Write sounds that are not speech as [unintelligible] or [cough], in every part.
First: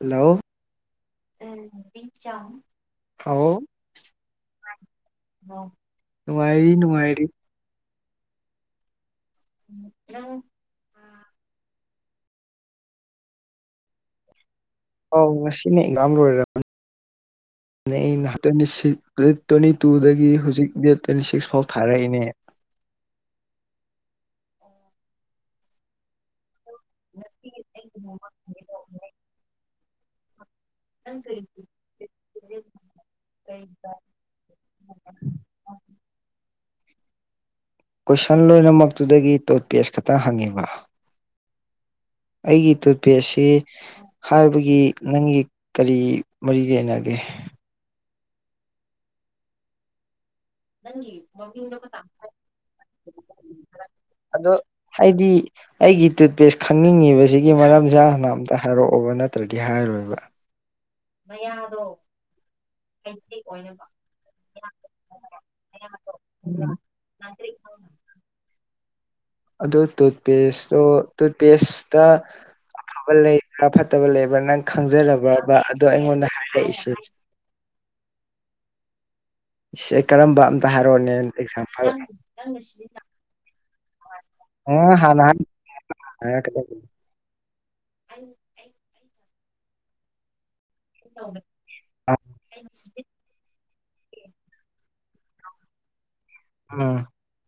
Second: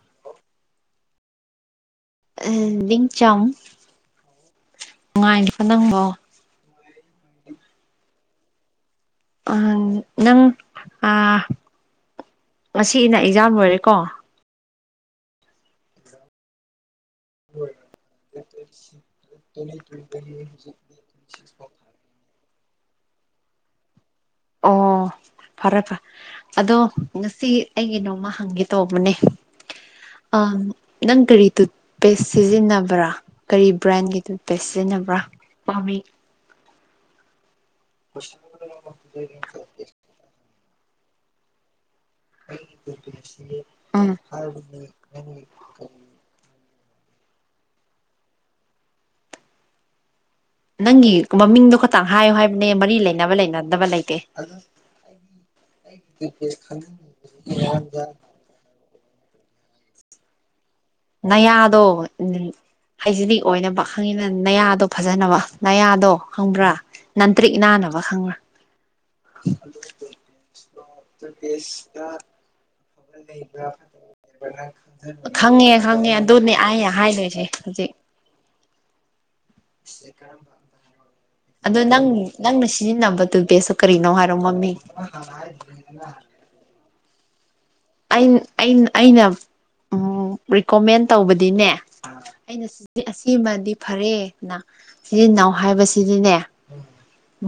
hello ꯍꯂ ꯂꯤꯡ ꯆꯝ ꯅꯨꯡꯉꯥꯏꯔꯤꯕ ꯅꯪꯕꯣ ꯅꯨꯡꯉꯥꯏꯔꯤ ꯅꯨꯡꯉꯥꯏꯔꯤ ꯑ ꯅꯪ ꯑ ꯉꯁꯤ ꯑꯅ ꯑꯦꯛꯖꯥꯝ ꯂꯣꯏꯔꯦꯀꯣ ꯍꯥꯎꯁꯤꯅꯤ ꯉꯔ ꯑꯣꯏꯔ ꯍ ꯑꯩꯅ ꯇ꯭ꯋꯦꯟꯇꯤ ꯇ꯭ꯋꯦꯟꯇꯤ ꯇꯨꯗꯒꯤ ꯍꯧꯖꯤꯛ ꯗꯦꯠ ꯇ꯭ꯋꯦꯟꯇꯤ ꯁꯤꯛꯁ ꯐꯥꯎ ꯊꯥꯔꯛꯏꯅꯦ ꯑꯣ ꯐꯔꯦꯄ ꯑꯗꯣ ꯉꯁꯤ ꯑꯩꯒꯤ ꯅꯣꯡꯃ ꯍꯪꯒꯦ ꯇꯧꯕꯅꯦ ꯑ ꯅꯪ ꯀꯔꯤ ꯇꯨꯠꯄꯦꯁ ꯁꯤꯖꯤꯟꯅꯕ꯭ꯔꯥ ꯀꯔꯤ ꯕ꯭ꯔꯥꯟꯒꯤ ꯇꯨꯠꯄꯦꯁ ꯁꯤꯖꯤꯟꯅꯕ꯭ꯔꯥ ꯄꯝꯃꯦ ꯀꯣꯏꯁꯟ ꯂꯣꯏꯅꯃꯛꯇꯨꯗꯒꯤ ꯇꯣꯠ ꯄꯦꯖ ꯈꯛꯇꯪ ꯍꯪꯉꯤꯕ ꯑꯩꯒꯤ ꯇꯨꯠꯄꯦꯁꯁꯤ ꯎꯝ ꯍꯥꯏꯕꯒꯤ ꯅꯪꯒꯤ ꯀꯔꯤ ꯃꯔꯤ ꯌꯦ ꯅꯒꯦ ꯅꯪꯒꯤ ꯃꯃꯤꯡꯗꯣ ꯈꯇꯪ ꯍꯥꯏꯌꯨ ꯍꯥꯏꯕꯅꯦ ꯃꯔꯤ ꯂꯩꯅꯕ ꯂꯩꯅꯗꯕ ꯂꯩꯇꯦ ꯑꯗꯣ ꯍꯥꯏꯗꯤ ꯑꯩꯒꯤ ꯇꯨꯠꯄꯦꯁ ꯈꯪꯅꯤꯡꯉꯤꯕꯁꯤꯒꯤ ꯃꯔꯝꯁꯦ ꯍꯥꯟꯅ ꯑꯝꯇ ꯍꯥꯏꯔꯛꯑꯣꯕ ꯅꯠꯇ꯭ꯔꯣ ꯠꯇ꯭ꯔꯗꯤ ꯍꯥꯏꯔꯣꯏꯕ ꯅ ꯌꯥꯗꯣ ꯍꯥꯏꯖꯤꯅꯤꯛ ꯑꯣꯏꯅꯕ ꯈꯪꯉꯤꯅ ꯅꯌꯥꯗꯣ ꯐꯖꯅꯕ ꯅꯌꯥꯗꯣ ꯈꯪꯕ꯭ꯔꯥ ꯅꯟꯇ꯭ꯔꯤꯛ ꯏꯅꯥꯅꯕ ꯈꯪꯕꯥ ꯑꯗꯨꯣ ꯇꯨꯠꯄꯦꯁꯇꯣ ꯇꯨꯠꯄꯦꯁꯇ ꯑꯐꯕ ꯂꯩꯕ꯭ꯔꯥ ꯐꯠꯇꯕ ꯂꯩꯕ꯭ꯔꯥ ꯅꯪ ꯈꯪꯖꯔꯕꯕ ꯈꯪꯉꯦ ꯑꯗꯣ ꯑꯩꯉꯣꯟꯗ ꯍꯥꯏꯔꯛꯏꯁꯤ ꯖꯦ ꯏꯁꯦ ꯀꯔꯝꯕ ꯑꯝꯇ ꯍꯥꯏꯔꯛꯑꯣꯅꯦ ꯑꯗꯣ ꯑꯦꯛꯖꯥꯝꯄꯜ ꯅꯪ ꯅꯪꯅ ꯁꯤꯖꯤꯟꯅꯕꯗꯨ ꯦꯁꯨ ꯀꯔꯤꯅꯣ ꯍꯥꯏꯔꯝ ꯃꯃꯤ ꯎꯝ ꯍꯥꯟꯅ ꯑ ꯑ ꯑꯩꯅ ꯎꯝ ꯔꯤꯀꯣꯃꯦꯟ ꯇꯧꯕꯗꯤꯅꯦ ꯑꯩꯅ ꯑꯁꯤꯃꯗꯤ ꯐꯔꯦꯅ ꯁꯤꯆꯤꯟꯜ ꯏꯅꯥꯎ ꯍꯥꯏꯕꯁꯤꯗꯤꯅꯦ ꯑꯥ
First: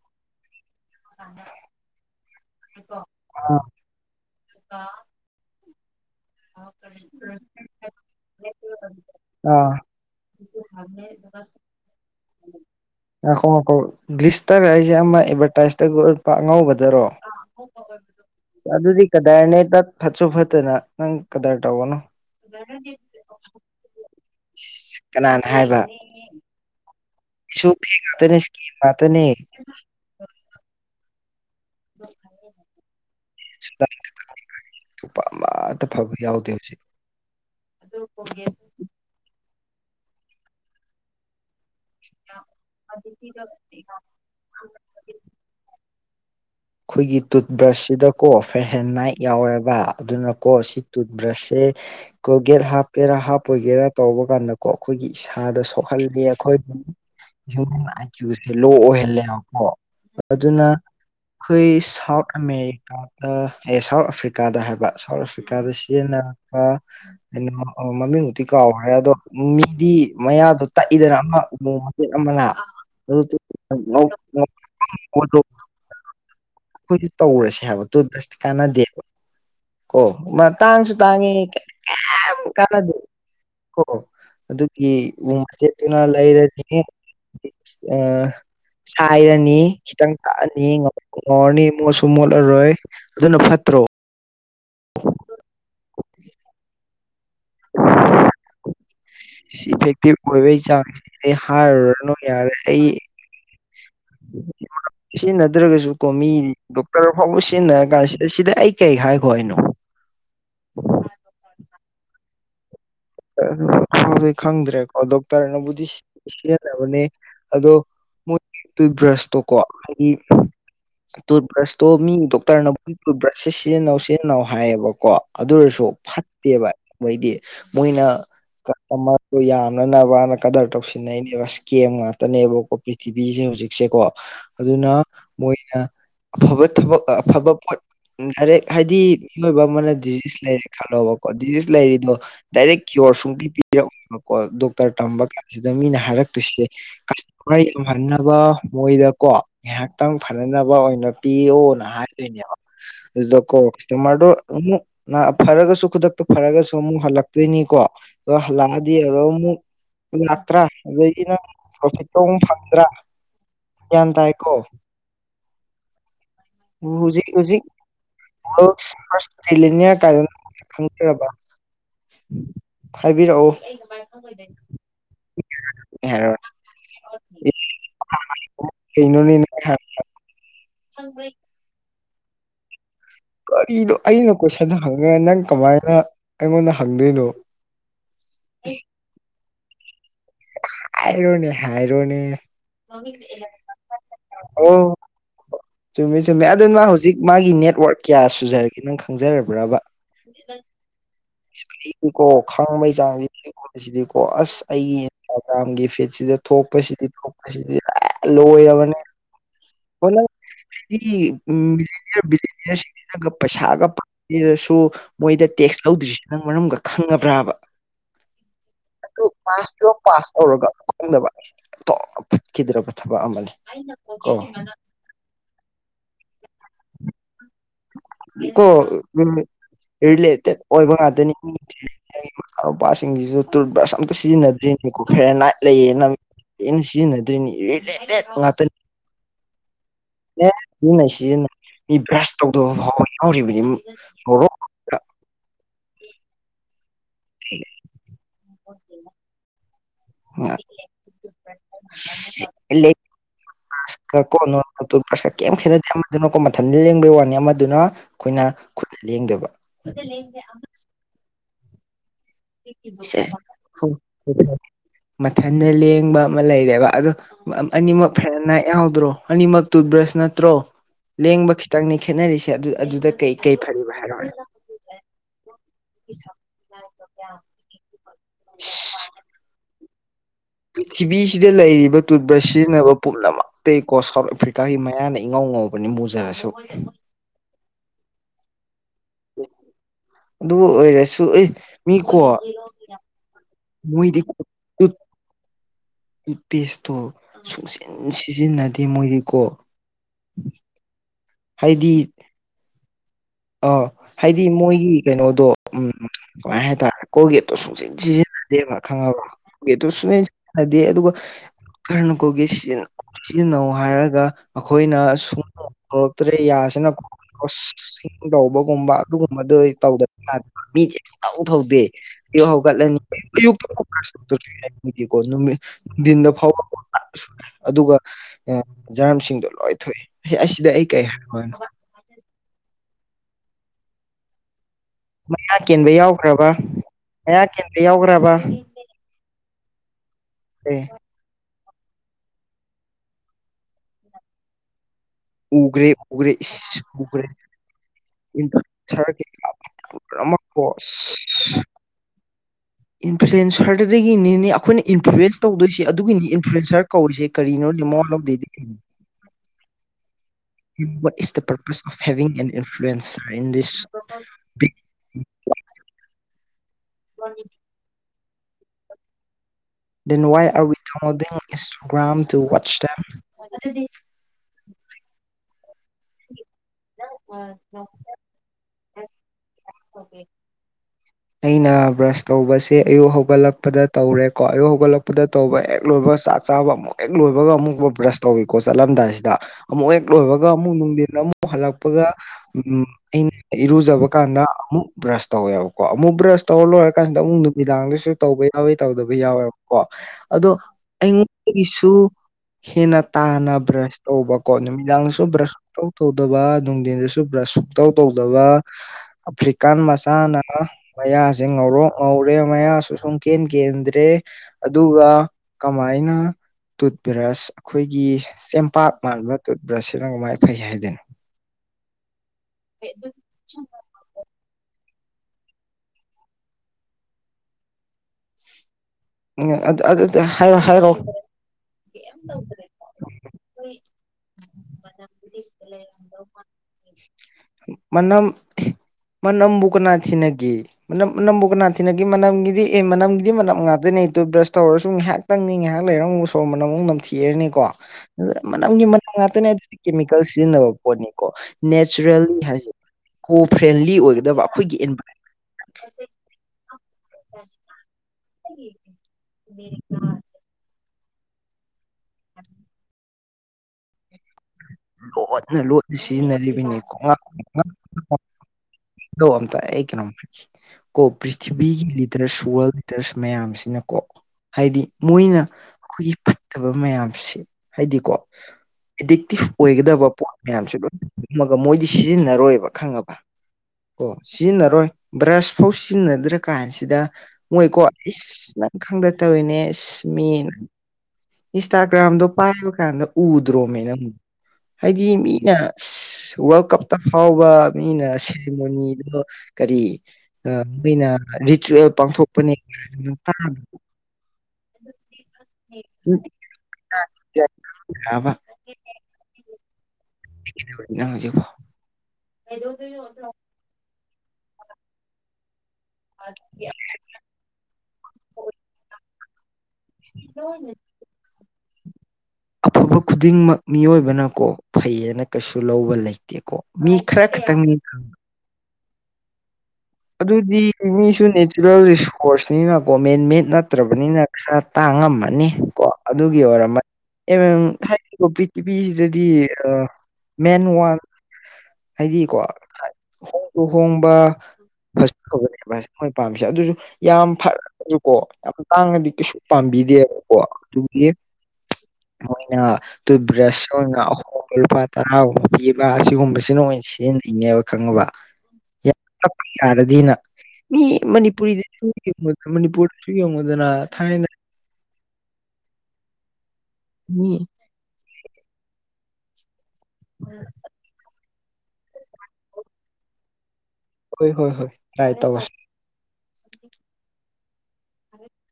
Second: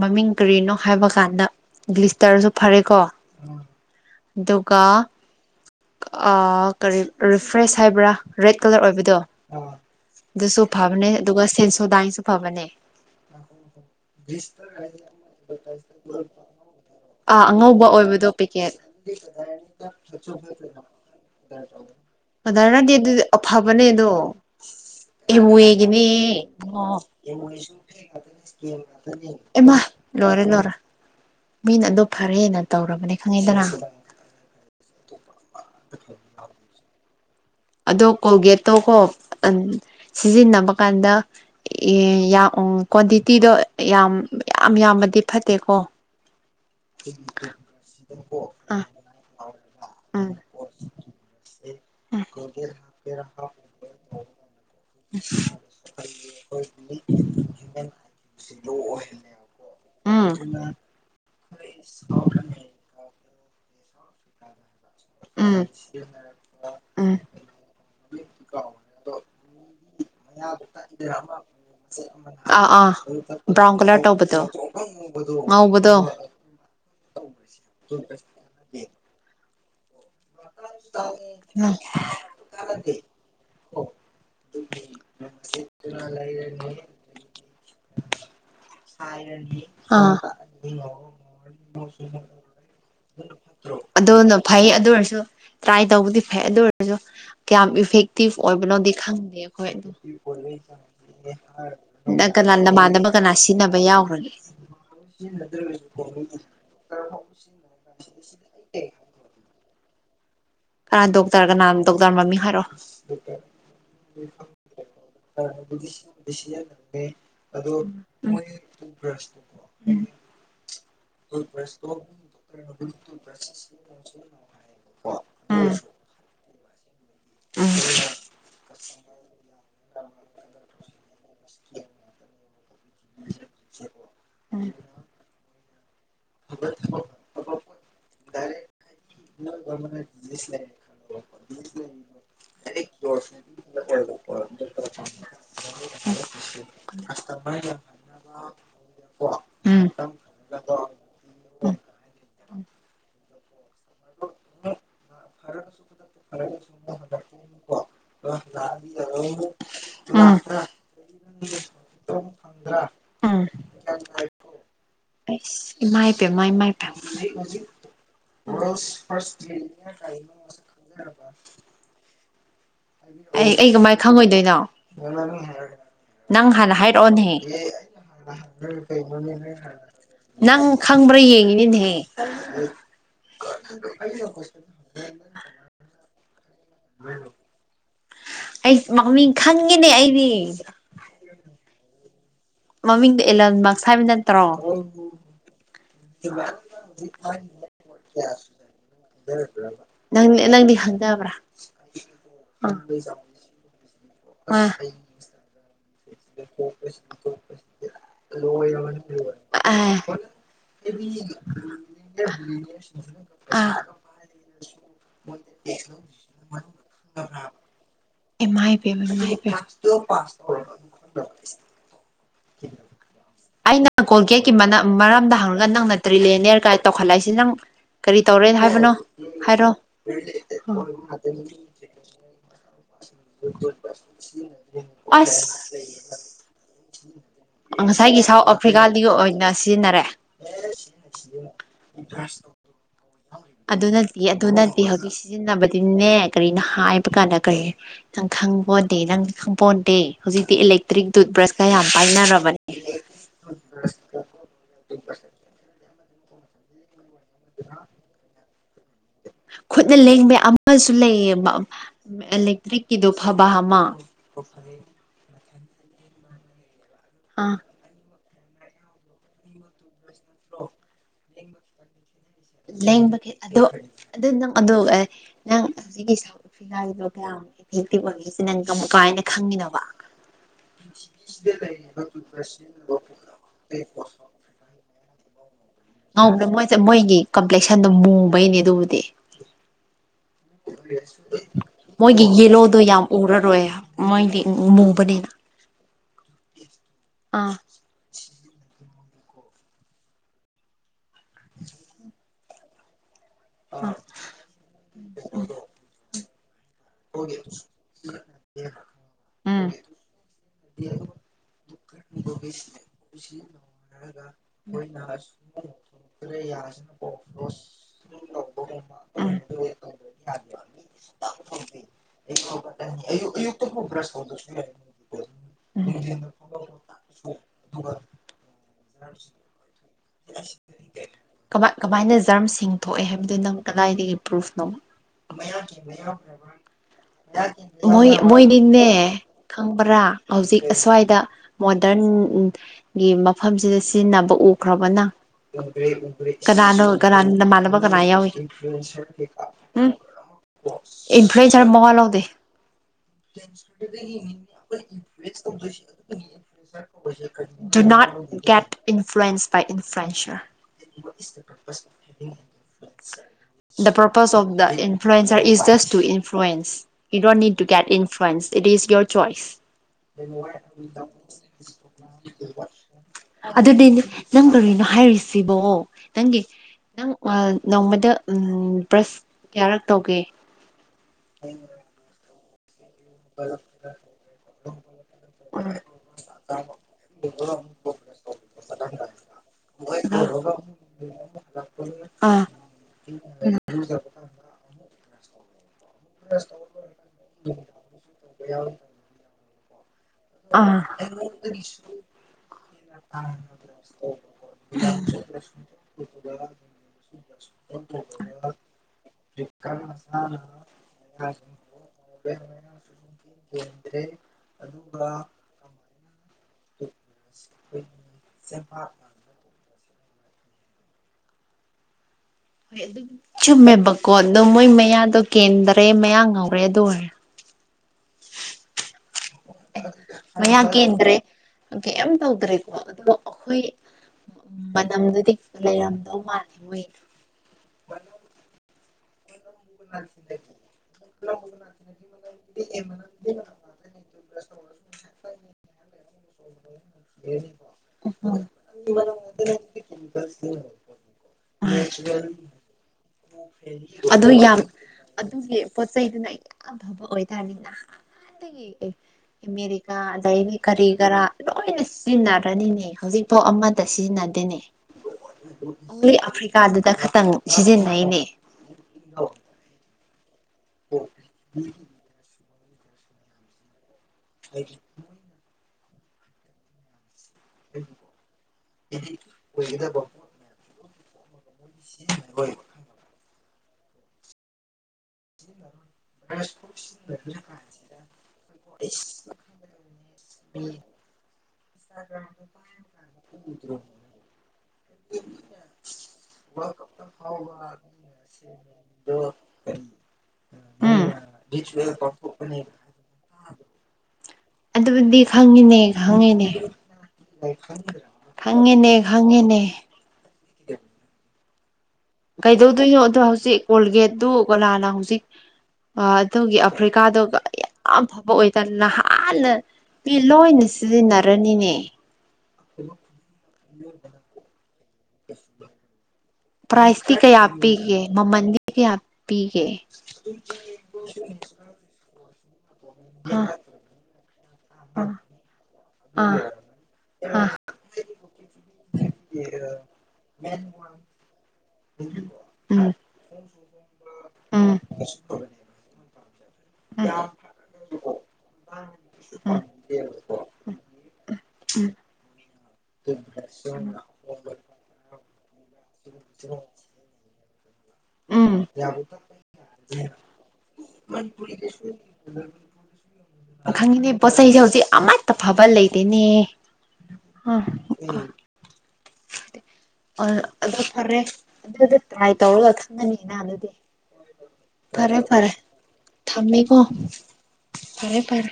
ꯃꯃꯤꯡ ꯀꯔꯤꯅꯣ ꯍꯥꯏꯕ ꯀꯥꯟꯗ ꯒꯂꯤꯁꯇꯔꯁꯨ ꯐꯔꯦꯀꯣ ꯑꯗꯨꯒ ꯀꯔꯤ ꯔꯤꯐ꯭ꯔꯦꯁ ꯍꯥꯏꯕ꯭ꯔꯥ ꯔꯦꯗ ꯀꯂꯔ ꯑꯣꯏꯕꯗꯣ ꯑꯥ ꯑꯗꯨꯁꯨ ꯐꯕꯅꯦ ꯑꯗꯨꯒ ꯁꯦꯟ ꯁ ꯗꯥꯡꯁꯨ ꯐꯕꯅꯦ ꯉꯈꯣꯡ ꯉꯥꯛꯈꯣꯡ ꯂꯤꯁꯇꯔ ꯍꯥꯏꯁꯦ ꯑꯃ ꯑꯦꯗꯚꯔꯇꯥꯏꯁꯇꯒ ꯎꯠꯄ ꯑꯉꯧꯕꯗꯔꯣ ꯑꯥ ꯑꯉꯧꯕ ꯑꯣꯏꯕꯗꯣ ꯄꯦꯛꯀꯦꯠ ꯑꯗꯨꯗꯤ ꯀꯗꯔꯅꯦ ꯇꯠ ꯐꯠꯁꯨ ꯐꯠꯇꯅ ꯅꯪ ꯀꯗꯔ ꯇꯧꯒꯅꯨ ꯑꯗꯨꯗꯔꯅꯗꯤ ꯑꯗꯨꯗꯤ ꯑꯐꯕꯅꯦ ꯑꯗꯨ ꯏꯁ ꯀꯅꯥꯅ ꯏꯕꯨ ꯍꯥꯏꯕ ꯍꯦꯒꯅꯦ ꯑ ꯁꯨ ꯐꯤ ꯉꯥꯛꯇꯅꯦ ꯏꯁꯀꯤꯝ ꯉꯥꯛꯇꯅꯦ ꯑꯃ ꯂꯣꯏꯔ ꯂꯣꯣꯔ ꯃꯤꯅ ꯑꯗꯨꯣ ꯐꯔꯦꯅ ꯇꯧꯔꯕꯅꯦ ꯈꯪꯉꯤꯗꯅ ꯅꯨꯄꯥ ꯑꯃꯇ ꯐꯕ ꯌꯥꯎꯗꯦ ꯍꯧꯖꯤꯛ ꯑꯗꯣ ꯀꯣꯜꯒꯦꯠꯇꯣꯀꯣ ꯁꯤꯖꯤꯟꯅꯕ ꯀꯥꯟꯗ ꯑꯦ ꯌꯥꯝ ꯎ ꯀ꯭ꯋꯥꯟꯇꯤꯇꯤꯗꯣ ꯌꯥꯝ ꯌꯥꯝ ꯌꯥꯝꯕꯗꯤ ꯐꯠꯇꯦꯀꯣ ꯑꯩꯈꯣꯏꯒꯤ ꯇꯨꯠ ꯕ꯭ꯔꯁꯁꯤꯗꯀꯣ ꯐꯦ ꯑꯥ ꯍꯦꯟ ꯏ ꯌꯥꯎꯋꯦꯕ ꯎꯝ ꯑꯗꯨꯅꯀꯣ ꯁꯤ ꯇꯨꯠ ꯕ꯭ꯔꯁꯁꯦ ꯀ ꯒꯦꯠ ꯍꯥꯞꯀꯦꯔꯥ ꯍꯥꯞꯄꯣꯏꯒꯦꯔꯥ ꯇꯧꯕ ꯀꯥꯟꯗꯀꯣ ꯑꯩꯈꯣꯏꯒꯤ ꯏꯁꯥꯗ ꯁꯣꯛꯍꯒꯦ ꯑꯩꯈꯣꯏ [inaudible] [unintelligible] ꯍ꯭ꯨꯃꯦꯟ ꯑꯥꯏꯀ꯭ꯌꯨꯁꯦ ꯂꯣ ꯑꯣꯏꯍꯜꯂꯦꯕꯀꯣ ꯎꯝ ꯑꯗꯨꯅ ꯑꯩꯈꯣꯏ ꯁꯥꯎꯠ ꯑꯃꯦꯔꯤꯀꯥꯗ ꯑꯦ ꯁꯥꯎꯠ ꯑꯐ꯭ꯔꯤꯀꯥꯗ ꯍꯥꯏꯕ ꯁꯥꯎꯠ ꯎꯝ ꯑꯐ꯭ꯔꯤꯀꯥꯗ ꯁꯤꯖꯤꯟꯅꯔꯛꯄ ꯎꯝ ꯀꯩꯅꯣ ꯃꯃꯤꯡꯃꯨꯛꯇꯤ ꯀꯥꯎꯈ꯭ꯔꯦ ꯑꯗꯣ ꯃꯤꯗꯤ ꯃꯌꯥꯗꯣ ꯇꯥꯛꯏꯗꯅ ꯑꯃ ꯎꯃꯪ ꯃꯇꯆꯦꯦꯛ ꯑꯃꯅ ꯑꯥ ꯑꯗꯨ ꯑꯕꯗꯣ ꯑꯩꯈꯣꯏꯗꯤ ꯇꯧꯔꯁꯦ ꯍꯥꯏꯕ ꯇꯨꯁꯇ ꯀꯥꯟꯅꯗꯦꯕ ꯀꯣ ꯇꯥꯡꯁꯨ ꯇꯥꯡꯉꯤ ꯀꯥꯟꯅꯗꯦ ꯀꯣ ꯑꯗꯨꯒꯤ ꯆꯦꯠꯇꯨꯅ ꯂꯩꯔꯅꯤ ꯁꯥꯏꯔꯅꯤ ꯈꯤꯇꯪ ꯊꯥꯛꯑꯅꯤ ꯉꯧꯔꯅꯤ ꯃꯣꯠꯁꯨ ꯃꯣꯠꯂꯔꯣꯏ ꯑꯗꯨꯅ ꯐ ꯑꯗꯨꯅ ꯐꯩ ꯑꯗꯨ ꯑꯣꯏꯔꯁꯨ ꯇ꯭ꯔꯥꯏ ꯇꯧꯕꯗꯤ ꯐꯩ ꯑꯗꯨ ꯑꯣꯏꯔꯁꯨ ꯀꯌꯥꯝ ꯏꯐꯦꯛꯇꯤꯚ ꯑꯣꯏꯕꯅꯣꯗꯤ ꯈꯪꯗꯦ ꯑꯩꯈꯣꯏ ꯑꯗꯨ ꯏꯐꯦꯛꯇꯤꯞ ꯑꯣꯏꯕꯒꯤ ꯆꯥꯡꯁꯤꯗꯤ ꯍꯥꯏꯔꯨꯔꯅꯨ ꯅꯪ ꯀꯅꯥ ꯌꯥꯔꯦ ꯑꯩ ꯅꯃꯥꯟꯅꯕ ꯀꯅꯥ ꯁꯤꯖꯤꯟꯅꯕ ꯌꯥꯎ ꯁꯤꯖꯤꯟꯅꯗ꯭ꯔꯒꯁꯨ ꯀꯣ ꯃꯤ ꯗꯣꯛꯇꯔ ꯐꯥꯎꯕ ꯁꯤꯖꯤꯟꯅꯔ ꯀꯥꯟꯁꯤꯗ ꯁꯤꯗ ꯑꯩ ꯀꯩ ꯍꯥꯏꯥꯏ ꯀꯣꯣꯏꯅ ꯗꯧꯗꯥꯔ ꯃꯃꯤꯡ ꯍꯥꯏꯔꯣꯑꯣ ꯗꯤ ꯈꯪꯗ꯭ꯔꯦꯀꯣ ꯗꯣꯛꯇꯔꯅꯕꯨꯗꯤ ꯁꯤꯖꯤꯟꯅꯕꯅꯤ ꯑꯗꯣ ꯎꯣꯏ ꯇꯨꯠ ꯕ꯭ꯔꯁꯇꯣꯀꯣ ꯍꯥꯏꯗꯤ ꯇꯨꯠ ꯕ꯭ꯔꯁꯇꯣ ꯃꯤ ꯗꯣꯛꯇꯔꯅꯕꯨ ꯇꯨꯠ ꯕ꯭ꯔꯁꯁꯦ ꯁꯤꯖꯤꯟꯅꯧ ꯁꯤꯖꯤꯟꯅꯧ ꯍꯥꯏꯌꯦꯕꯀꯣ ꯑꯗꯨꯔꯁꯨ ꯐꯠꯇꯦꯕ ꯃꯣꯏꯗꯤ ꯃꯣꯏꯅ ꯀꯁꯇꯃꯔꯗꯨꯣ ꯌꯥꯝꯅꯅꯕꯅ ꯀꯗꯔ ꯇꯧꯁꯤꯟꯅꯩꯅꯦꯕ ꯏꯁꯀꯦꯝ ꯉꯥꯛꯇꯅꯦꯕꯀꯣ ꯄ꯭ꯔꯤꯊꯤꯕꯤꯁꯤ ꯍꯧꯖꯤꯛꯁꯦꯀꯣ ꯑꯗꯨꯅ ꯃꯣꯏꯅ ꯑꯐꯕ ꯊꯕꯛ ꯑꯐꯕ ꯄꯣꯠ ꯗꯥꯏꯔꯦꯛ ꯍꯥꯏꯗꯤ ꯃꯤꯑꯣꯏꯕ ꯑꯃꯅ ꯗꯤꯖꯤꯁ ꯂꯩꯔꯦ ꯈꯜꯂꯣꯕꯀꯣ ꯗꯤꯖꯤꯁ ꯂꯩꯔꯤꯗꯣ ꯗꯥꯏꯔꯦꯛ ꯀꯤꯌꯣꯔ ꯁꯨꯡ ꯄꯤ ꯄꯔꯛꯑꯣꯏꯕꯀꯣ ꯗꯣꯛꯇꯔ ꯇꯝꯕ ꯀꯥꯟꯁꯤꯗ ꯃꯤꯅ ꯍꯥꯏꯔꯛꯇꯣꯏꯁꯦ ꯍꯩ ꯌꯥꯝꯍꯟꯅꯕ ꯃꯣꯏꯗꯀꯣ ꯎꯝ ꯎꯝ ꯉꯥꯏꯍꯥꯛꯇꯪ ꯐꯅꯅꯕ ꯑꯣꯏꯅ ꯄꯤꯌꯣꯅ ꯍꯥꯏ ꯑꯗꯨꯗ ꯀꯣ ꯃꯗꯣ ꯑꯃꯨꯛ ꯐꯔꯒꯁꯨ ꯈꯨꯗꯛꯇ ꯐꯔꯒꯁꯨ ꯑꯃꯨꯛ ꯍꯜꯂꯛꯄ ꯇꯣꯏꯅꯤꯀꯣ ꯑꯗꯣ ꯍꯂꯛꯑꯗꯤ ꯑꯗꯨꯃꯨꯛ ꯑꯃꯨꯛ ꯎꯝ ꯂꯥꯛꯇ꯭ꯔꯥ ꯑꯗꯨ ꯁꯤ ꯅꯪ ꯄ꯭ꯔꯣꯐꯤꯠꯇ ꯐꯪꯗ꯭ꯔꯥ ꯎꯝ ꯒ꯭ꯌꯥꯟ ꯇꯥꯏꯀꯣ ꯃꯥꯏꯄꯦꯝꯃ ꯇꯦ ꯍꯧꯖꯤꯛ ꯍꯧꯖꯤꯛ ꯏꯃꯥꯏꯇꯦ ꯐ ꯇ꯭ꯔꯤꯂꯤꯅꯤꯌꯔ ꯀꯥꯏꯗꯣ ꯈꯪꯖꯔꯕ ꯍꯥꯏꯕꯤꯔꯛꯑꯣ ꯑꯩ ꯑꯩ ꯀꯃꯥꯏ ꯈꯪꯉꯣꯏꯗꯣꯏꯅꯣ ꯍꯥꯏꯔꯣꯅꯦ ꯅꯪ ꯍꯥꯟꯅ ꯍꯥꯏꯔꯛ ꯑꯣꯅꯤ ꯑꯦ ꯀꯩꯅꯣꯅꯦ ꯅꯪ ꯍꯥꯏ ꯅꯪ ꯈꯪꯕ꯭ꯔꯥ ꯌꯦꯡꯉꯤꯅꯦꯅꯦꯍꯦ ꯀꯔꯤꯅꯣ ꯑꯩꯅ ꯀꯣꯏꯁꯟꯗ ꯍꯪꯉ꯭ꯔꯦ ꯅꯪ ꯀꯃꯥꯏꯅ ꯑꯩꯉꯣꯟꯗ ꯍꯪꯗꯣꯏꯅꯣ ꯑꯩ ꯃꯃꯤ ꯈꯟꯈꯤꯅꯦ ꯑꯩꯗꯤ ꯍꯥꯏꯔꯣꯅꯤ ꯍꯥꯏꯥꯏꯔꯅꯤ ꯃꯃꯤꯡꯗ ꯑꯦꯂ ꯃꯥꯛꯁ ꯍꯥꯏꯕ ꯅꯠꯇ꯭ꯔꯣ ꯑꯣ ꯆꯨꯝꯃꯦ ꯆꯨꯝꯃꯦ ꯑꯗꯨꯅ ꯃꯥ ꯍꯧꯖꯤꯛ ꯃꯥꯒꯤ ꯅꯦꯠꯋꯥꯔꯛ ꯀꯌꯥ ꯁꯨꯖꯔꯒꯦ ꯅꯪ ꯈꯪꯖꯔꯕ꯭ꯔꯕ ꯅꯪ ꯗꯕ꯭ꯔꯥ ꯑꯩꯗꯤ ꯀꯣ ꯈꯪꯕꯩ ꯆꯥꯡ ꯁꯤꯗꯤꯀꯣ ꯑꯁ ꯑꯩꯒꯤ ꯏꯟꯁꯇꯥꯒ꯭ꯔꯥꯝꯒꯤ ꯏꯐꯤꯠꯁꯤꯗ ꯊꯣꯛꯄꯁꯤꯗꯤ ꯊꯣꯛꯄꯁꯤꯗꯤ ꯂꯣꯏꯔꯕꯅꯦ ꯑꯥ ꯍ ꯁꯤ ꯑꯥ ꯄꯩꯁꯥꯒ ꯄꯥꯔꯁꯨ ꯃꯣꯏꯗ ꯇꯦꯛꯁ ꯂꯧꯗ꯭ꯔꯤꯁꯤꯦ ꯅꯪ ꯃꯔꯝꯒ ꯈꯪꯉꯕ꯭ꯔꯥꯕ ꯑꯦꯃꯥꯏ ꯄꯦ ꯄꯥꯁ ꯇꯧꯔꯒ ꯈꯪꯗꯕ ꯑꯩ ꯑꯣꯟꯊꯣꯛꯅ ꯐꯠꯈꯤꯗ꯭ꯔꯕ ꯊꯕꯛ ꯑꯃꯅꯤ ꯑꯩꯅ ꯀꯣ ꯀꯣꯜꯒꯦꯠꯀꯤ ꯃꯔꯝꯗ ꯍꯪꯉꯒ ꯅꯪꯅ ꯇ꯭ꯔꯤꯂꯦꯅꯦꯔꯒꯥꯏ ꯇꯧꯈꯠꯂꯛꯏꯁꯤ ꯂꯝ ꯀꯔꯤ ꯇꯧꯔꯦꯅ ꯀꯣ ꯍꯥꯏꯕꯅꯣ ꯎꯝ ꯍꯥꯏꯔꯣ ꯔꯤꯂꯦꯇꯦꯠ ꯅꯨꯄꯥꯁꯤꯡꯁꯤꯁꯨ ꯇꯨꯠ ꯕ꯭ꯔꯁ ꯑꯝꯇ ꯁꯤꯖꯤꯟꯅꯗ꯭ꯔꯤꯅꯤꯀꯣ ꯐꯔꯦꯟ ꯑꯁ ꯅꯥꯏꯠ ꯂꯩꯌꯦꯅ ꯑꯦꯅꯤ ꯁꯤꯟ ꯅꯠꯇ꯭ꯔꯔꯤꯅꯤ ꯉꯁꯥꯏꯒꯤ ꯁꯥꯎꯠ ꯉꯇ ꯑꯐ꯭ꯔꯤꯀꯥꯒꯤ ꯑꯣꯏꯅ ꯁꯤꯖꯤꯟꯅꯔꯦ ꯑꯦ ꯁꯤꯖꯤꯟꯅꯩ ꯁꯤꯖꯤꯟꯅꯩ ꯚ꯭ꯔꯁ ꯇꯧꯗ ꯑꯗꯨ ꯅꯠꯇꯦ ꯑꯗꯨ ꯅꯠꯇꯦ ꯍꯧꯖꯤꯛ ꯁꯤꯖꯤꯟꯅꯕꯗꯤꯅꯦ ꯀꯔꯤꯅꯣ ꯍꯥꯏꯕ ꯀꯥꯟꯗ ꯀꯩ ꯅꯪ ꯈꯪꯕꯗꯤ ꯅꯪ ꯈꯪꯕ ꯍꯧꯖꯤꯛꯇꯤ ꯏꯂꯦꯛꯇ꯭ꯔꯤꯛ ꯇꯨꯠ ꯕ꯭ꯔꯁꯀ ꯌꯥꯝ ꯄꯥꯏꯅꯔꯕꯅꯦ ꯀꯩ ꯈꯦꯠꯅꯗꯦ ꯑꯃꯗꯨꯅꯀꯣ ꯃꯊꯟꯗꯤ ꯂꯦꯡꯕꯒꯤ ꯋꯥꯅꯤ ꯑꯃꯗꯨꯅ ꯑꯩꯈꯣꯏꯅ ꯈꯨꯠꯅ ꯂꯦꯡꯗꯣꯏꯕ ꯈꯨꯠꯅ ꯂꯦꯡꯕ ꯑꯃꯁꯨ ꯂꯩꯌꯦꯕ [inaudible] ꯑꯃ [unintelligible] ꯊꯟꯅ ꯂꯦꯡꯕ ꯑꯃ ꯂꯩꯔꯦꯕ ꯑꯗꯣ ꯑꯥ ꯑꯅꯤꯃꯛ ꯐꯖꯅ ꯌꯥꯎꯗ꯭ꯔꯣ ꯑꯅꯤꯃꯛ ꯇꯨꯠ ꯭ꯔꯁ ꯅꯠꯇ꯭ꯔꯣ ꯂꯦꯡꯕ ꯈꯤꯇꯪꯅꯤ ꯈꯦꯠꯅꯔꯤꯁꯦ ꯑꯗꯨ ꯑꯗꯨꯗ ꯂꯦꯡꯕꯩ ꯀꯩ ꯀꯩ ꯑꯗꯣ ꯐꯔꯤꯕ ꯑꯗꯨ ꯍꯥꯏꯔꯛꯑꯣꯅꯦ ꯅꯪ ꯑꯗꯣ ꯑꯦ ꯅꯪ ꯍꯧꯖꯤꯛ ꯁꯥꯎꯠ ꯑꯐ꯭ꯔꯤꯀꯥꯒꯤꯗꯣ ꯌꯥꯝ ꯏꯐꯦꯛꯇꯤꯞ ꯑꯣꯏꯔꯤꯁꯦ ꯅꯪꯒ ꯑꯃꯨꯛ ꯀꯥꯏꯅ ꯈꯪꯉꯤꯅꯣꯕ ꯄ꯭ꯔꯤꯊꯤꯕꯤꯁꯤꯗ ꯂꯩꯔꯤꯕ ꯇꯨꯠ ꯕ꯭ꯔꯁ ꯁꯤꯖꯤꯟꯅꯕ ꯄꯨꯝꯅꯃꯛꯇꯇꯩ ꯀꯣ ꯁꯥꯎꯠ ꯑꯐ꯭ꯔꯤꯀꯥꯒꯤ ꯃꯌꯥꯅ ꯏꯪꯉꯧ ꯉꯧꯕ ꯉꯧꯕꯗ ꯃꯣꯏꯁꯦ ꯃꯣꯏꯒꯤ ꯀꯝꯄ꯭ꯂꯦꯛꯁꯟꯗꯣ ꯃꯨꯕꯩꯅꯦ ꯑꯗꯨꯕꯨꯗꯤ ꯑꯗꯨꯕꯨ ꯑꯣꯏꯔꯁꯨ ꯑꯦ ꯃꯣꯏꯒꯤ ꯃꯤꯀꯣ ꯌꯦꯂꯣꯗꯣ ꯌꯥꯝ ꯎꯔ ꯃꯣꯏꯗꯤ ꯃꯗꯤ ꯇꯨꯠ ꯃꯨꯕꯅꯦꯅ ꯇꯨꯠꯄꯦꯁꯇꯣ ꯁꯨꯡꯆꯤꯟ ꯁꯤꯖꯤꯟꯅꯗꯦ ꯃꯣꯏꯗꯤ ꯀꯣ ꯍꯥꯏꯗꯤ ꯑ ꯍꯥꯏꯗꯤ ꯃꯣꯏꯒꯤ ꯀꯩꯅꯣꯗꯣ ꯎꯝ ꯁꯨꯃꯥꯏꯅ ꯍꯥꯏꯇꯥꯔꯦ ꯀꯣꯜꯒꯦꯠꯇꯣ ꯁꯨꯡꯁꯣꯏ ꯁꯤꯖꯤꯟꯅꯗꯦꯕ ꯈꯪꯉꯕ ꯎꯝ ꯀꯣꯜꯒꯦꯠꯇꯣ ꯁꯨꯡꯆ ꯁꯤꯖꯤꯟꯅꯗꯦ ꯑꯗꯨꯒ ꯈꯔꯅꯀꯣꯒꯤ ꯁꯤꯖꯤꯟꯅꯧ ꯍꯥꯏꯔꯒ ꯑꯩꯈꯣꯏꯅ ꯁꯨꯝꯔꯛꯇ꯭ꯔꯦ ꯁꯤꯅ ꯇꯧꯕꯒꯨꯝꯕ ꯎꯝ ꯑꯗꯨꯒꯨꯝꯕꯗꯨ ꯇꯧꯗꯕ ꯃꯤꯁꯦ ꯇꯧ ꯊꯧꯗꯦ ꯍꯧꯒꯠꯂꯅꯤ ꯑꯌꯛꯇꯣ ꯅꯨꯃꯤꯗ ꯐꯥꯎꯕ ꯁ ꯑꯗꯨꯒ ꯖꯥꯔꯝꯁꯤꯡꯗꯣ ꯂꯣꯏ ꯊꯣꯛꯏ ꯑꯁꯤꯗ ꯑꯩ ꯀꯩ ꯍꯥꯏꯔꯅꯣ ꯀꯃꯥꯏ ꯀꯃꯥꯏꯅ ꯖꯔꯝ ꯁꯤꯡ ꯊꯣꯛꯑꯦ ꯍꯥꯏꯕꯗꯤ ꯅꯪ ꯀꯗꯥꯏꯗꯒꯤ ꯄ꯭ꯔꯨꯐꯅꯣ ꯃꯌꯥ ꯀꯦꯟꯕ ꯌꯥꯎꯈ꯭ꯔꯕ ꯃꯌꯥ ꯀꯦꯟꯕ ꯃꯣꯏ ꯌꯥꯎꯈ꯭ꯔꯕ ꯃꯣꯏꯅꯤꯝꯅꯦ ꯈꯪꯕ꯭ꯔꯥ ꯍꯧꯖꯤꯛ ꯑꯦ ꯑꯁ꯭ꯋꯥꯏꯗ ꯃꯣꯗꯔꯟ ꯒꯤ ꯃꯐꯝꯁꯤꯗ ꯁꯤꯖꯤꯟꯅꯕ ꯎꯈ꯭ꯔꯕꯅ ꯎꯒ꯭ꯔꯦ ꯎꯒ꯭ꯔꯦ ꯏꯁ ꯀꯅꯥꯅ ꯎꯒ꯭ꯔꯦ ꯀꯅꯥꯅꯗ ꯃꯅꯅꯕ ꯀꯅꯥ ꯌꯥꯎꯝ ꯄꯨꯝꯅꯃꯛꯄꯣ ꯏꯟꯐ꯭ꯂꯨꯌꯦꯟꯁ ꯃꯣꯜ ꯂꯧ ꯏꯟꯐ꯭ꯂꯨꯌꯦꯟꯁꯔꯗꯨꯗꯒꯤꯅꯤꯅꯦ ꯑꯩꯈꯣꯏꯅ ꯏꯟꯐ꯭ꯂꯨꯌꯦꯟꯁ ꯇꯧꯗꯣꯏꯁꯦ ꯑꯗꯨꯒꯤꯅꯤ ꯏꯟꯐ꯭ꯂꯨꯌꯦꯟꯁꯔ ꯀꯧꯔꯤꯁꯦ ꯀꯔꯤꯅꯣ do not get influence by influencer what is the purpose of ꯍꯦꯕꯤꯡ an influencer in this the purpose of the big influence just to influence you need to get influence it is your choice then why are we downloading Instagram to watch the ꯑꯗꯗꯤ ꯅꯪ ꯀꯔꯤꯅꯣ ꯍꯥꯏꯔꯤꯁꯤꯕꯣ ꯅꯪꯒꯤ ꯅꯪ ꯅꯣꯡꯃꯗ ꯎ brush ꯀꯌꯥꯔꯛ ꯇꯧꯒꯦ ꯑꯩꯅ ꯕ꯭ꯔꯁ ꯇꯧꯕꯁꯤ ꯁꯦ ꯑꯌꯨꯛ ꯍꯧꯒꯠꯂꯛꯄꯗ ꯕ꯭ꯔꯁ ꯇꯧꯔꯦꯀꯣ ꯑꯌꯨꯛ ꯍꯧꯒꯠꯂꯛꯄꯗ ꯇꯧꯕ ꯍꯦꯛ ꯂꯣꯏꯕꯒ ꯆꯥꯛ ꯆꯥꯕ ꯑꯃꯨꯛ ꯍꯦꯛ ꯂꯣꯏꯕꯒ ꯀꯌꯥꯔꯛ ꯑꯃꯨꯛ ꯑꯃꯨꯛ ꯕ꯭ꯔꯁ ꯇꯧꯋꯤꯀꯣ ꯇꯧꯒꯦ ꯎꯝ ꯆꯠꯂꯝꯗꯥꯏꯁꯤꯗ ꯑꯃꯨꯛ ꯑꯥ ꯍꯦꯛ ꯂꯣꯏꯕꯒ ꯑꯃꯨꯛ ꯅꯨꯡꯊꯤꯟ ꯑꯃꯨꯛ ꯍꯜꯂꯛꯄꯒ ꯑꯥ ꯎ ꯑꯩꯅ ꯏꯔꯨꯖꯕ ꯀꯥꯟꯗ ꯑꯃꯨꯛ ꯕ꯭ꯔꯁ ꯇꯧꯋꯦꯕꯀꯣ ꯀꯣ ꯑꯃꯨꯛ ꯕ꯭ꯔꯁ ꯇꯧꯔ ꯂꯣꯏꯔꯀꯥꯟꯁꯤꯗ ꯑꯃꯨꯛ ꯅꯨꯃꯤꯗꯥꯡꯗꯁꯨ ꯇꯧꯕ ꯌꯥꯎꯋꯤ ꯇꯧꯗꯕ ꯌꯥꯎꯋꯦꯕ ꯀꯣ ꯑꯗꯣ ꯍꯣꯏ ꯑꯩꯉꯣꯟꯗꯒꯤꯁꯨ ꯍꯦꯟꯅ ꯇꯥꯅ ꯕ꯭ꯔꯁ ꯇꯧꯕꯀꯣ ꯅꯨꯃꯤꯗꯥꯡꯗꯁꯨ ꯕ꯭ꯔꯁ ꯇꯧ ꯇꯧꯗꯕ ꯅꯨꯡꯊꯤꯟꯗꯁꯨ ꯕ꯭ꯔꯁ ꯁꯨꯨꯡꯇꯧ ꯇꯧꯗꯕ ꯑꯐ꯭ꯔꯤꯀꯥꯟ ꯃꯆꯥꯅ ꯃꯌꯥꯁꯦ ꯉꯧꯔꯣꯛ ꯉꯧꯔꯦ ꯃꯌꯥꯁꯨ ꯁꯨꯝ ꯀꯦꯟ ꯀꯦꯟꯗ꯭ꯔꯦ ꯑꯗꯨ ꯀꯃꯥꯏꯅ ꯇꯨꯠꯕ꯭ꯔꯁ ꯑꯩꯈꯣꯏꯒꯤ ꯆꯦꯡꯄꯥꯛ ꯃꯥꯟꯕ ꯇꯨꯠꯕ꯭ꯔ ꯁꯤ ꯅ ꯃꯥꯏ ꯐꯩ ꯍꯥꯏ ꯍꯣꯏ ꯑꯗꯨꯝ ꯆꯨꯝꯃꯦꯕꯀꯣ ꯑꯗꯣ ꯃꯣꯏ ꯃꯌꯥꯗ ꯇꯣ ꯀꯦꯟꯗꯔꯦ ꯃꯌꯥ ꯉꯧꯔꯦ ꯑꯗꯨ ꯑꯣꯏꯔꯦ [unintelligible] ꯎ ꯑꯗꯨ ꯍꯥꯏꯔ ꯍꯥꯏꯔꯛꯑꯣ ꯀꯩꯌꯥꯝꯝ ꯇꯧꯗ꯭ꯔꯦꯀꯣ ꯑꯗꯣ ꯑꯩꯈꯣꯏ ꯎ ꯃꯝꯗꯨꯗꯤ ꯂꯩꯔꯝꯗꯧ ꯃꯥꯜꯂꯦ ꯃꯣꯏꯅ ꯃꯅꯝ ꯃꯅꯝꯕꯨ ꯀꯅꯥ ꯊꯤꯅꯒꯤ ꯃꯅꯝ ꯃꯅꯝꯕꯨ ꯀꯅꯥ ꯊꯤꯅꯒꯤ ꯃꯅꯝꯒꯤꯗꯤ ꯑꯦ ꯃꯅꯝ ꯗꯤ ꯃꯅꯝ ꯉꯥꯛꯇꯅꯦ ꯑꯗꯨ ꯕ꯭ꯔꯁ ꯇꯧꯔꯁꯨ ꯉꯥꯏꯍꯥꯛꯇꯪꯅꯤ ꯉꯥꯏꯍꯥꯛ ꯂꯩꯔꯝꯃꯨ ꯁꯣꯔ ꯃꯅꯝ ꯑꯃꯨꯛ ꯅꯝꯊꯤꯔꯅꯤꯀꯣ ꯃꯅꯝꯒꯤ ꯃꯅꯝ ꯉꯥꯛꯇꯅꯦ ꯑꯗꯨꯗꯤ ꯀꯦꯃꯤꯀꯦꯜ ꯁꯤꯖꯤꯟꯅꯕ ꯄꯣꯠꯅꯤꯀꯣ ꯅꯦꯆꯔꯦꯜꯂꯤ ꯍꯥꯏꯁꯦ ꯀꯣ ꯐ꯭ꯔꯦꯟꯂꯤ ꯑꯗꯨ ꯑꯣꯏꯒꯗꯕ ꯌꯥꯝ ꯑꯩꯈꯣꯏꯒꯤ ꯑꯦꯟꯚꯥꯏꯔꯣꯟ ꯑꯗꯨꯒꯤ ꯄꯣꯠ ꯆꯩꯗꯨꯅ ꯌꯥꯝ ꯐꯕ ꯑꯣꯏꯇꯥꯔꯅꯤꯅ ꯗꯒꯤ ꯑꯦꯔꯤꯀꯥ ꯗꯩꯕꯤ ꯀꯔꯤ ꯈꯔꯥ ꯂꯣꯏꯅ ꯁꯤꯖꯤꯟꯅꯔꯅꯤꯅꯦ ꯍꯧꯖꯤꯛꯐꯥꯎ ꯑꯃꯗ ꯁꯤꯖꯤꯟꯅꯗꯦꯅꯦ ꯂꯣꯟꯅ ꯂꯣꯟꯅ ꯑꯣꯡꯂꯤ ꯑꯐ꯭ꯔꯤꯀꯥꯗꯨꯗ ꯁꯤꯖꯤꯟꯅꯔꯤꯕꯅꯤꯀꯣ ꯈꯇꯪ ꯁꯤꯖꯤꯟꯅꯩꯅꯦ ꯑ ꯑꯩ ꯀꯩꯅꯣꯝ ꯀꯣ ꯄ꯭ꯔꯤꯊꯤꯕꯤꯒꯤ ꯂꯤꯗꯔꯁ ꯋꯥꯔꯜ ꯂꯤꯗꯔꯁ ꯃꯌꯥꯝꯁꯤꯅ ꯀꯣ ꯍꯥꯏꯗꯤ ꯃꯣꯏꯅ ꯑꯩꯈꯣꯏꯒꯤ ꯐꯠꯇꯕ ꯃꯌꯥꯝꯁꯦ ꯍꯥꯏꯗꯤꯀꯣ ꯑꯦꯗꯤꯛꯇꯤꯞ ꯑꯣꯏꯒꯗꯕ ꯄꯣꯠ ꯃꯌꯥꯝꯁꯤ ꯑꯃꯒ ꯃꯣꯏꯗꯤ ꯁꯤꯖꯤꯟꯅꯔꯣꯏꯕ ꯈꯪꯉꯕ ꯀꯣ ꯁꯤꯖꯤꯟꯅꯔꯣꯏ ꯕ꯭ꯔꯁ ꯐꯧꯁꯤꯟꯅꯗ꯭ꯔ ꯀꯥꯟꯁꯤꯗ ꯃꯣꯏꯀꯣ ꯏꯁ ꯅꯪ ꯈꯪꯗ ꯇꯧꯔꯤꯅꯦ ꯏꯁ ꯃꯤ ꯅꯪ [unintelligible] ꯏꯟꯁꯇꯥꯒ꯭ꯔꯥꯝꯗꯣ ꯄꯥꯏꯕ ꯀꯥꯟꯗ ꯎꯗ꯭ꯔꯣꯅꯤꯅ ꯍꯥꯏꯗꯤ ꯃꯤꯅ ꯋꯥꯔꯜ ꯀꯞꯇ ꯐꯥꯎꯕ ꯃꯤꯅ ꯃꯣꯣ ꯀꯔꯤ ꯎꯝ ꯃꯣꯏꯅ ꯔꯤꯆꯨꯋꯦꯜ ꯄꯥꯡꯊꯣꯛꯄꯅꯦꯕ [unintelligible] ꯑꯗꯨꯕꯨꯗꯤ ꯈꯪꯉꯤꯅꯦ ꯈꯪꯉꯤꯅꯦ ꯏꯀꯥꯏ ꯈꯪꯉꯛꯑꯕ ꯈꯪꯉꯦꯅꯦ ꯈꯪꯉꯦꯅꯦ ꯍꯧꯖꯤꯕꯣ ꯀꯩꯗꯧꯗꯣꯏꯅꯣ ꯑꯗꯣ ꯍꯧꯖꯤꯛ ꯀꯣꯜꯒꯦꯠꯇꯨ ꯀꯂꯥꯅ ꯍꯧꯖꯤꯛ ꯑꯗꯨꯒꯤ ꯑꯐ꯭ꯔꯤꯀꯥꯗꯨꯒ ꯌꯥꯝ ꯐꯕ ꯑꯣꯏꯗ ꯅꯍꯥ ꯍꯥꯟꯅ ꯄ ꯂꯣꯏꯅ ꯁꯤꯖꯤꯟꯅꯔꯅꯤꯅꯦ ꯑꯐꯕ ꯈꯨꯗꯤꯡꯃꯛ ꯃꯤꯑꯣꯏꯕꯅꯀꯣ ꯐꯩꯌꯦꯅ ꯀꯩꯁꯨ ꯂꯧꯕ ꯂꯩ ꯄ꯭ꯔꯥꯏꯁꯗꯤ ꯀꯌꯥꯤꯒꯦ ꯃꯃꯟꯗꯤ ꯀꯌꯥꯤꯒꯦ ꯑꯗꯨꯗꯤ ꯃꯤꯁꯨ ꯅꯦꯆꯔꯦꯜ ꯔꯤꯁꯣꯔꯁꯅꯤꯅ ꯀꯣꯃꯦꯟ ꯑꯥ ꯃꯠ ꯅꯠꯇ꯭ꯔꯕꯅꯤꯅ ꯈꯔ ꯑꯥ ꯇꯥꯡꯉꯝꯃꯅꯤ ꯀꯣ ꯑꯗꯨꯒꯤ ꯑꯣꯏꯔꯝꯃꯅꯤ ꯑꯥ ꯑꯦꯕꯦꯝ ꯍꯥꯏꯗꯤꯀꯣ ꯄ꯭ꯔꯤꯊꯤꯕꯤꯁꯤꯗꯗꯤ ꯃꯦꯟ ꯋꯥꯟ [unintelligible] ꯍꯥꯏꯗꯤꯀꯣ ꯍꯣꯡꯁꯨ ꯍꯣꯡꯕ ꯎꯝ ꯐꯒꯅꯦ ꯍꯣꯏ ꯄꯥꯝꯃꯤꯁꯦ ꯑꯗꯨꯁꯨ ꯎꯝ ꯌꯥꯝ ꯐꯁꯨꯀꯣ ꯌꯥꯝ ꯇꯥꯡꯉꯗꯤ ꯀꯩꯁꯨ ꯎꯝ ꯄꯥꯝꯕꯤꯗꯦꯕꯀꯣ ꯌꯦ ꯃꯅ ꯇꯨ ꯕ꯭ꯔꯁ ꯑꯣꯏꯅ ꯑꯍꯣꯡꯕ ꯂꯨꯄꯥ ꯇꯔꯥꯍ ꯄꯤꯕ ꯑꯁꯤꯒꯨꯝꯕꯁꯤꯅ ꯁꯤꯖꯤꯟꯅ ꯏꯅꯦꯕ ꯈꯪꯉꯕ ꯌꯥꯝ ꯌꯥꯕ ꯇꯞꯄ ꯌꯥꯔꯗꯤꯅ ꯃꯤ ꯃꯅꯤꯄꯨꯔꯤꯗꯁꯨ ꯌꯦꯡꯉꯨꯗꯅ ꯃꯅꯤꯄꯨꯔꯗꯁꯨ ꯌꯦꯡꯉꯨꯗꯅ ꯅꯦ ꯊꯥꯏꯅ ꯄꯣꯠ ꯆꯩꯁꯦ ꯍꯧꯖꯤꯛ ꯑꯃꯠꯇ ꯐꯕ ꯂꯩꯇꯦꯅꯦ ꯃꯤ ꯑ ꯑ ꯑꯗꯨ ꯐꯔꯦ ꯑꯗꯨꯗ ꯇ꯭ꯔꯥꯏ ꯇꯧꯔꯒ ꯈꯪꯉꯅꯤ ꯅ ꯑꯗꯨꯗꯤ ꯍꯣꯏ ꯍꯣꯏ ꯍꯣꯏ ꯇ꯭ꯔꯥꯏ ꯐꯔꯦ ꯇꯧꯋ ꯐꯔꯦ ꯊꯝꯃꯦꯀꯣ ꯐꯔꯦ ꯐꯔꯦ